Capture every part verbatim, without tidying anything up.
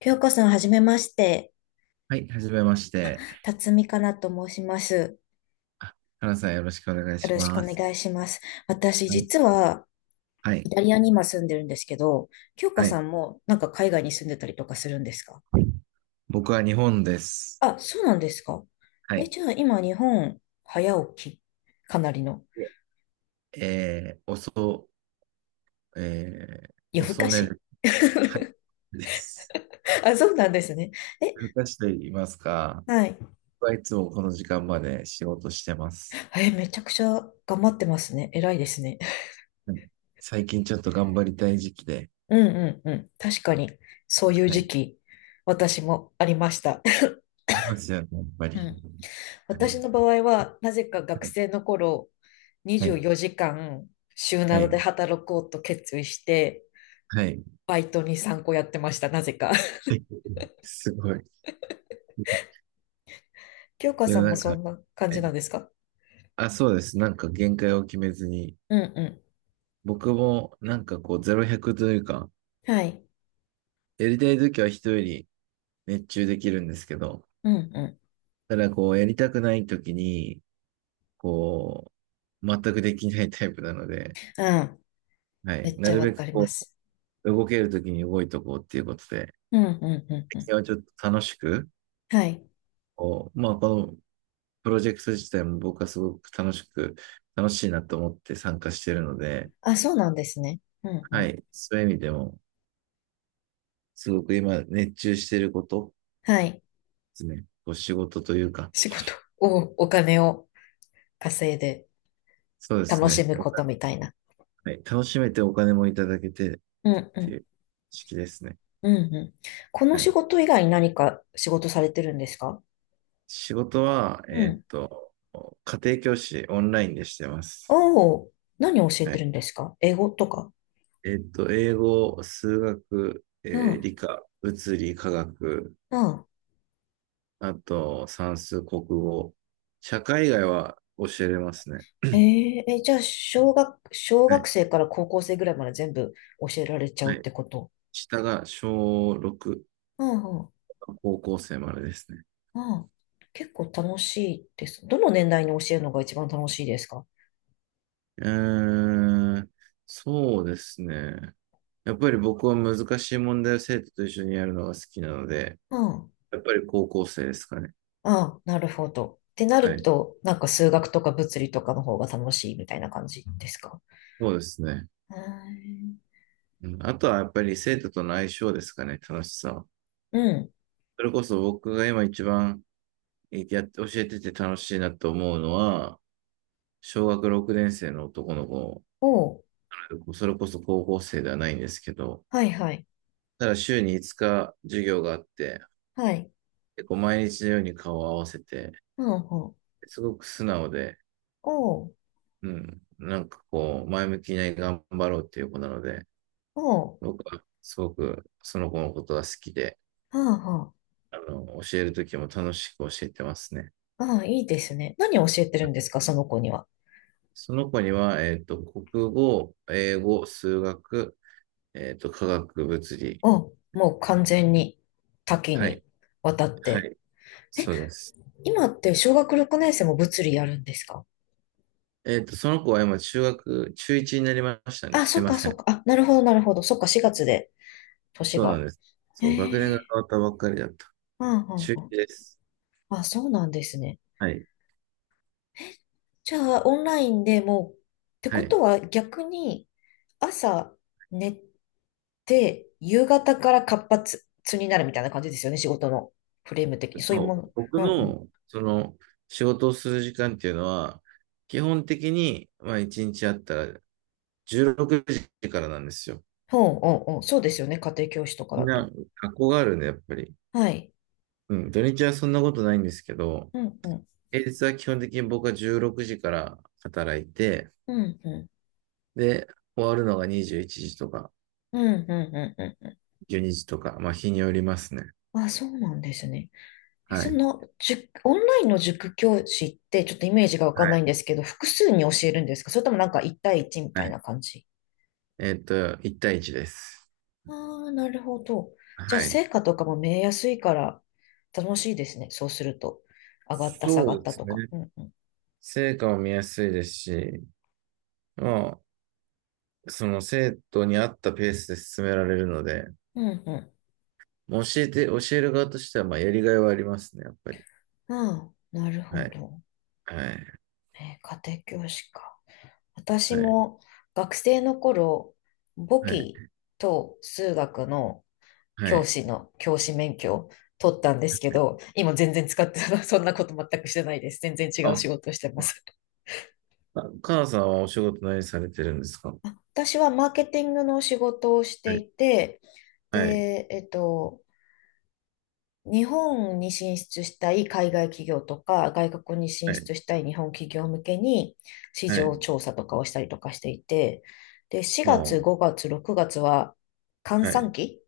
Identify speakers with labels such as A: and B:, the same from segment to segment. A: ひょうこさん、はじめまして。
B: はい、はじめまして。
A: 辰巳かなと申します。
B: あ、原さんよろしくお願い
A: よ
B: し
A: ろしくお
B: ます。
A: 願いします。私、
B: はい、
A: 実は、
B: は
A: イ
B: い、
A: タリアに今住んでるんですけど、ひょうこ
B: はい。
A: さんも、なんか海外に住んでたりとかするんですか？
B: 僕は日本です。
A: あ、そうなんですか。
B: は
A: え、
B: い。
A: じゃあ、今、日本、早起き、かなりの、
B: ええー、遅、え
A: 夜
B: ー、
A: 更
B: 遅
A: か
B: 寝
A: し。
B: る、はい、です。
A: あ、そうなんですね。え、
B: 昔と言いますか、
A: はい。
B: 僕はいつもこの時間まで仕事してます。
A: え、めちゃくちゃ頑張ってますね。偉いですね。
B: はい、最近ちょっと頑張りたい時期で、
A: うんうんうん。確かに、そういう
B: はい。
A: 時
B: い
A: 期、私もありました。
B: ますよね、やっぱ
A: う
B: り。
A: ん、
B: は
A: 私
B: い、
A: の場合は、なぜか学
B: はい、
A: 生の頃、
B: は
A: 24
B: い、
A: 時間、週
B: は
A: などで
B: い。
A: 働こうと決意して、
B: はい
A: バイトに参考やってました、なぜか。
B: はいすごい。
A: 京香
B: 世
A: さ
B: の
A: んも
B: 中、
A: そ
B: は
A: んな感じ
B: い、
A: なんですか？
B: あ、そうです。なんか限界を決めずに、
A: うんう
B: 僕もなんかこうゼロひゃくというか、
A: ん。はい。
B: やりたい時は人より熱中できるんですけど、
A: うんう
B: ただこうやりたくない時に、こう、全くできないタイプなので、
A: ん。うん。
B: は
A: め
B: い。
A: っ
B: な
A: ちゃ
B: る
A: わ
B: べ
A: か
B: く
A: りま
B: こ
A: す。
B: う、動ける時に動いとこうっていうことで、
A: うんうんうん
B: 最
A: うん。
B: 近はちょっと楽しく、
A: はい。
B: こう、まあこのプロジェクト自体も僕はすごく楽しく、楽しいなと思って参加してるので、
A: あ、そうなんですね。うんう
B: は
A: ん。
B: い。そういう意味でも、すごく今熱中してること、
A: はい。
B: ですね。お仕事というか、
A: 仕事を、お金を稼いで
B: そうです
A: 楽し
B: ね。
A: む
B: お
A: こ
B: 金、
A: とみたいな。
B: はい、楽しめてお金もいただけてっ
A: うんう
B: てい
A: ん。
B: う式ですね。
A: うんうん。この
B: は
A: 仕
B: い、
A: 事以外に何か仕事されてるんですか？
B: 仕事は、
A: う
B: えーっ
A: ん、
B: と、家庭教師オンラインでしてます。
A: おお、何を教え
B: は
A: て
B: い、
A: るんですか？英語とか？
B: えーっと、英語、数学、
A: う
B: えー
A: ん、
B: 理科、物理、化学、
A: うん。
B: あと算数、国語、社会以外は教えれますね。
A: えー、え、じゃあ、小学、小
B: は
A: 学
B: い。
A: 生から高校生ぐらいまで全部教えられちゃ
B: は
A: うっ
B: い。
A: てこと？
B: 下が小しょうろく、
A: うんうん、
B: 高校生までですね。
A: うん。結構楽しいです。どの年代に教えるのが一番楽しいですか？
B: えー、そうですね。やっぱり僕は難しい問題を生徒と一緒にやるのが好きなので、
A: うん、
B: やっぱり高校生ですかね。
A: ああ、なるほど。ってな
B: は
A: る
B: い。
A: と、なんか数学とか物理とかの方が楽しいみたいな感じですか？
B: そうですね。
A: へー、
B: うん、あとはやっぱり生徒との相性ですかね、楽しさは。
A: うん。
B: それこそ僕が今一番えやって教えてて楽しいなと思うのは、小学ろくねん生の男の子、
A: おう。
B: それこそ高校生ではないんですけど、
A: はいはい。
B: ただ週にいつか授業があって、
A: はい。
B: 結構毎日のように顔を合わせて、
A: うんうん。
B: すごく素直で、
A: おう。
B: うん。なんかこう、前向きに頑張ろうっていう子なので、
A: おう。
B: 僕はすごくその子のことが好きで、
A: はあは、
B: あの、教えるときも楽しく教えてますね。
A: ああ、いいですね。何を教えてるんですか、その子には。
B: その子には、えっと、国語、英語、数学、えっと、科学、物理。
A: あ、もう完全に多岐
B: はい。
A: にわたっ
B: は
A: て。
B: い。そうです。
A: 今って小学ろくねんせい生も物理やるんですか？
B: えっと、その子は今、中学、中ちゅういちになりましたね。
A: あ、
B: す
A: そ
B: い
A: っ
B: ま
A: か
B: せ
A: そっ
B: ん。
A: か。あ、なるほどなるほど。そっか、しがつで、年
B: そうな
A: が。
B: んです。
A: へ
B: そう、学年が
A: え。
B: 変わったばっかりだった。中
A: うんうんうん。
B: ちゅういちです。
A: あ、そうなんですね。
B: はい。
A: じゃあ、オンラインでもう、って
B: は
A: こと
B: い。
A: は逆に、朝寝て、夕方から活発になるみたいな感じですよね、仕事のフレーム的に。そういうも
B: そう、
A: の。
B: 僕
A: うん、
B: の、その、仕事をする時間っていうのは、基本的に、まあ、いちにちあったらじゅうろくじからなんですよ。
A: ほう、う、おう、そうですよね。家庭教師とか
B: み
A: だ
B: ん
A: と。
B: な、学校があるんで、やっぱり。
A: はい。
B: うん、土日はそんなことないんですけど、
A: うん、うん、
B: 平日は基本的に僕はじゅうろくじから働いて、
A: うん、うん、
B: で、終わるのがにじゅういちじとか、
A: うん、うん、うん。うん、
B: じゅうにじとか、まあ、日によりますね。
A: あ、そうなんですね。え、
B: は
A: そ
B: い。
A: の、塾、オンラインの塾教師って、ちょっとイメージがわ
B: は
A: かんない
B: い。
A: んですけど、複数に教えるんですか？それともなんか一対一み
B: は
A: たい
B: い。
A: な感じ？
B: えっと、いち対いちです。
A: あ、あ、なるほど。じゃあ、
B: はい。
A: 成果とかも見えやすいから、楽しいですね。そうすると。上がった、下が
B: そう
A: っ
B: で
A: たと
B: すね。
A: か。うん、うん、
B: 成果も見やすいですし、まあ、その生徒に合ったペースで進められるので、
A: うん、う
B: 教えて、教える側としては、まあ、やりがいはありますね、やっぱり。
A: ん。ああ、なるほ
B: はい。
A: ど。
B: はい。
A: えー、家庭教師か。私
B: はい。
A: も学生の頃、簿
B: はい。
A: 記と数学の
B: は
A: 教
B: い。
A: 師の教師免許を取ったんですけど、今全然使って そんなこと全くしてないです。全然違う
B: あ、
A: 仕事をしてます。
B: カナさんはお仕事何されてるんですか？
A: 私はマーケティングの仕事をし
B: は
A: て
B: い。
A: いて、
B: はい。
A: で、えっと、日本に進出したい海外企業とか、外国に
B: は
A: 進
B: い。
A: 出したい日本企業向けに市
B: は
A: 場
B: い。
A: 調査とかをしたりとかしていて、で、
B: お
A: 4
B: ー
A: 月、ごがつ、ろくがつは閑
B: は
A: 散
B: い。
A: 期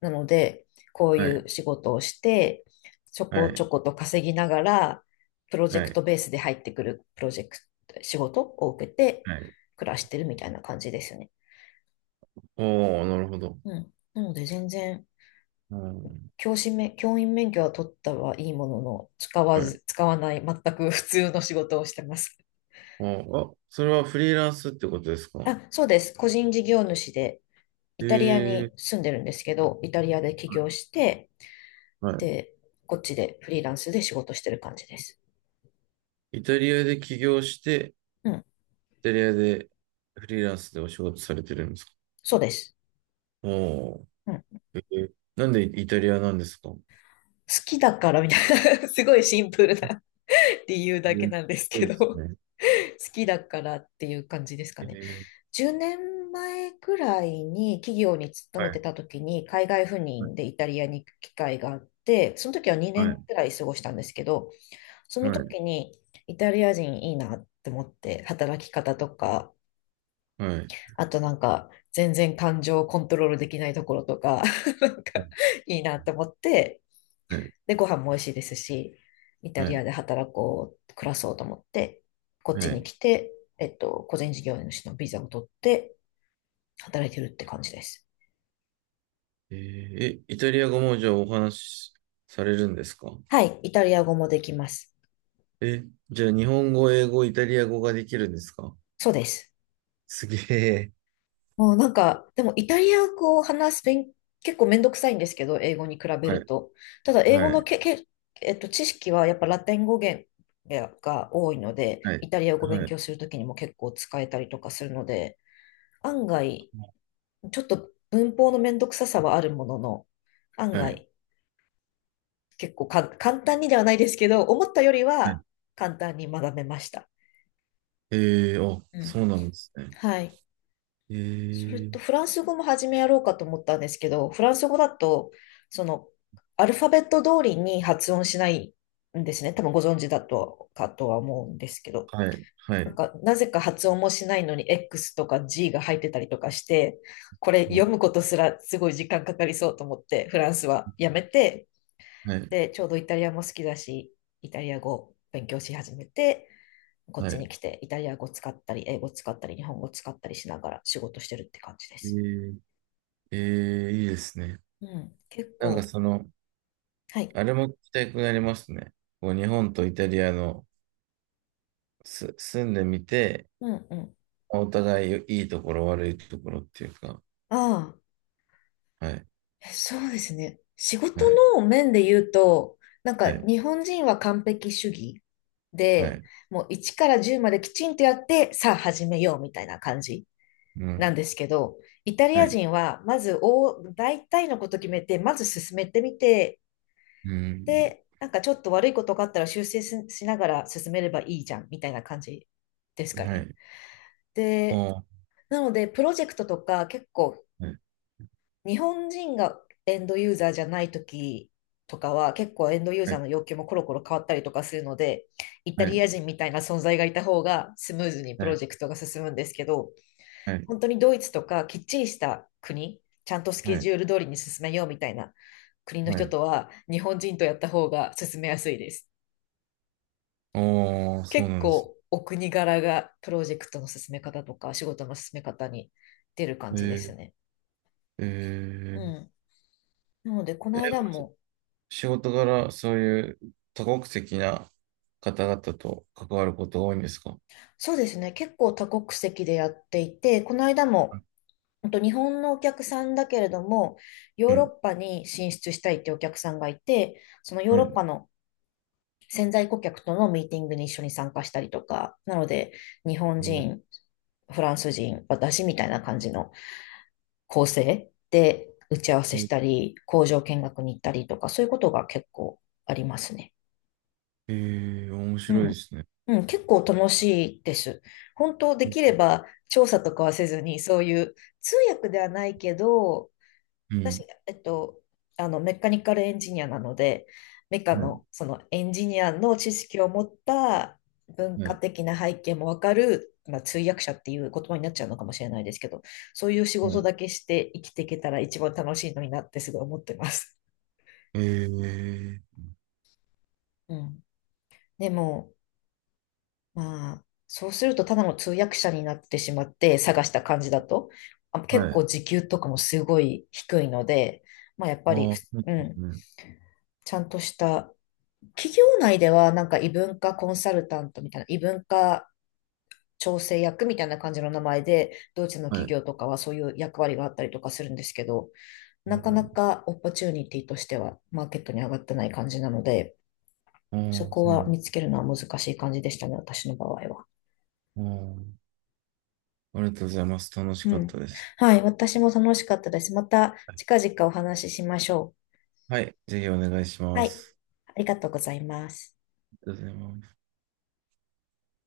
A: なので、こうい
B: はい。
A: う仕事をして、ちょこ
B: は
A: ち
B: い。
A: ょこと稼ぎながら、プロジェ
B: は
A: ク
B: い。
A: トベースで入ってくるプロジェクト、仕事を受けて
B: はい。
A: 暮らしてるみたいな感じですね。
B: おー、なるほど。
A: うん。なので全然
B: うん。
A: 教師免、教員免許は取ったはいいものの、使わ
B: はい。
A: ず、使わない、全く 普通の仕事をしてます。
B: おー、あ、それはフリーランスってことですか？
A: あ、そうです。個人事業主で、イタリア
B: ええ
A: に
B: ー。
A: 住んでるんですけど、イタリアで起業して、
B: は
A: で、こっちでフリーランスで仕事してる感じです。
B: い。イタリアで起業して、
A: うん、
B: イタリアでフリーランスでお仕事されてるんですか？
A: そうです。
B: おー、
A: うん、好
B: えーなんでイタリアなんですか？え
A: きだからみたいな すごいシンプルな 理由だけ
B: ーす
A: なんです
B: ごい
A: け
B: で
A: ど、
B: す
A: 好
B: ね。
A: きだからっていう感じですか
B: え
A: ね。
B: ー、
A: じゅうねんまえくらいに企業に勤
B: は
A: めて
B: い、
A: た時に海外赴任でイタリアに行く機会があって、その時は2
B: は
A: 年
B: い、
A: くらい過ごしたんですけど、そ
B: は
A: の
B: い、
A: 時にイタリア人いいなって思って働き方とか、
B: はい、
A: あとなんか全然感情をコントロールできないところとか、なん
B: はい、
A: かいいなって思って、
B: はい、
A: で、ご飯も美味しいですし、イタ
B: は
A: リ
B: い
A: アで働こう、暮らそうと思って、こっ
B: は
A: ちに
B: い
A: 来て、えっと、個人事業主のビザを取って働いてるって感じです。
B: えーえイタリア語もじゃあお話しされるんですか？
A: はい、イタリア語もできます。
B: え、じゃあ日本語、英語、イタリア語ができるんですか？
A: そうです。
B: すげえ。
A: もうなんか、でもイタリア語を話す勉、結構めんどくさいんですけど、英語に比べ
B: は
A: る
B: い、
A: と。ただ、英語
B: は
A: の
B: い、
A: け、け、えっと、知識はやっぱラテン語源が多いので、
B: は
A: イ
B: い、
A: タリア語勉
B: はい、
A: 強するときにも結構使えたりとかするので、案外、ちょっと文法のめんどくささはあるものの、案
B: はい、
A: 外、結構か簡単にではないですけど、思ったより
B: は
A: は
B: い。
A: 簡単に学べました。
B: えー、あ、
A: うん。
B: そうなんですね。
A: はい。
B: え
A: それ
B: ー、
A: とフランス語も始めやろうかと思ったんですけど、フランス語だと、その、アルファベット通りに発音しないんですね。多分ご存知だとかとは思うんですけど。
B: はい、は
A: なん
B: い、
A: か、なぜか発音もしないのに エックス とか ジー が入ってたりとかして、これ
B: は
A: 読
B: い、
A: むことすらすごい時間かかりそうと思って、フランスはやめて、
B: はい。
A: で、ちょうどイタリアも好きだし、イタリア語勉強し始めて、こっ
B: は
A: ちに
B: い。
A: 来てイタリア語使ったり、英語使ったり、日本語使ったりしながら仕事してるって感じで
B: え
A: す。
B: ー、えーいいですね。
A: うん。結
B: なんか
A: 構。
B: その、
A: はい。
B: あれも聞きたくなりますね。こう日本とイタリアのす住んでみて、
A: うんうん。
B: お互いいいところ、悪いところっていうか、
A: あ
B: はい、
A: あ、え、そうですね。仕事
B: はい、
A: の面で言うと、なんか
B: はい、
A: 日本人は完璧主義
B: は
A: で、
B: い、
A: もういちからじゅうまできちんとやって、さあ始めようみたいな感じ
B: う
A: な
B: ん、
A: んですけど、イタリ
B: は
A: ア
B: い、
A: 人はまず大、大体のこと決めて、まず進めてみて、
B: うん、
A: で、なんかちょっと悪いことがあったら修正ししながら進めればいいじゃんみたいな感じですか
B: は
A: ね。
B: い、お
A: で、
B: ー、
A: なので、プロジェクトとか結構
B: はい、
A: 日本人がエンドユーザーじゃない時とかは結構エンドユー
B: は
A: ザー
B: い、
A: の要求もコロコロ変わったりとかするので、イタ
B: は
A: リ
B: い、
A: ア人みたいな存在がいた方がスムーズにプ
B: は
A: ロ
B: い、
A: ジェクトが進むんですけど、
B: はい、
A: 本当にドイツとかきっちりした国、ちゃんとスケ
B: はい、
A: ジュール通りに進めようみたいな国の
B: は
A: 人
B: い
A: とは日本人とやった方が進めやすいです。
B: おー、そう
A: 結
B: なんです。
A: 構お国柄がプロジェクトの進め方とか仕事の進め方に出る感
B: え
A: じで
B: ー、
A: すね。
B: え
A: う
B: ー、
A: ん。なので、こ
B: え
A: の
B: ー
A: 間も
B: 仕事柄、そういう多国籍な方々と関わることが多いんですか？
A: そうですね。結構多国籍でやっていて、この間
B: あ、
A: も、本当日本のお客さんだけれども、ヨ
B: う
A: ーロッ
B: ん。
A: パに進出したいってお客さんがいて、そのヨー
B: は
A: ロッ
B: い。
A: パの潜在顧客とのミーティングに一緒に参加したりとか、なので、日本
B: うん、
A: 人、フランス人、私みたいな感じの構成で打ち合わせしたり、工場見学に行ったりとか、そういうことが結構ありますね。
B: ええー、面
A: う
B: 白いで
A: ん。
B: すね。
A: うん、結構楽しいです。本当できれ
B: う
A: ば調査とかはせずに、そういう通訳ではないけど、私、
B: ん。
A: えっと、あのメカニカルエンジニアなので、メカ
B: はい。
A: のそのエンジニアの知識を持った文
B: は
A: 化
B: い。
A: 的な背景もわかる、まあ、通訳者っていう言葉になっちゃうのかもしれないですけど、そういう仕
B: は
A: 事
B: い。
A: だけして生きていけたら一番楽しいのになってすごい思ってます。
B: ええー、
A: うん、でもまあ、そうするとただの通訳者になってしまって探した感じだと、あ、結
B: はい。ああ、
A: 構時給とかもすごい低いので、まあやっぱり、
B: そ
A: ふ
B: うで
A: うん、
B: すね。
A: ちゃんとした企業内ではなんか異文化コンサルタントみたいな、異文化調整役みたいな感じの名前で、ドイツの
B: は
A: 企
B: い。
A: 業とかはそういう役割があったりとかするんですけど、なかなかオポチュニティとしてはマーケットに上がってない感じなので、
B: あ
A: そ
B: あ、
A: こ
B: そうな
A: は
B: ん
A: 見つけるのは難しい感じでしたね、私の場合は。
B: あー、ありがとうございます。楽し
A: う
B: かっ
A: ん。
B: たです。
A: はい。私も楽しかったです。また
B: はい。
A: 近々お話ししましょ
B: はいぜひお願いし
A: う。は
B: ま
A: い。
B: す。
A: ありがとうございます。
B: ありがとうございます。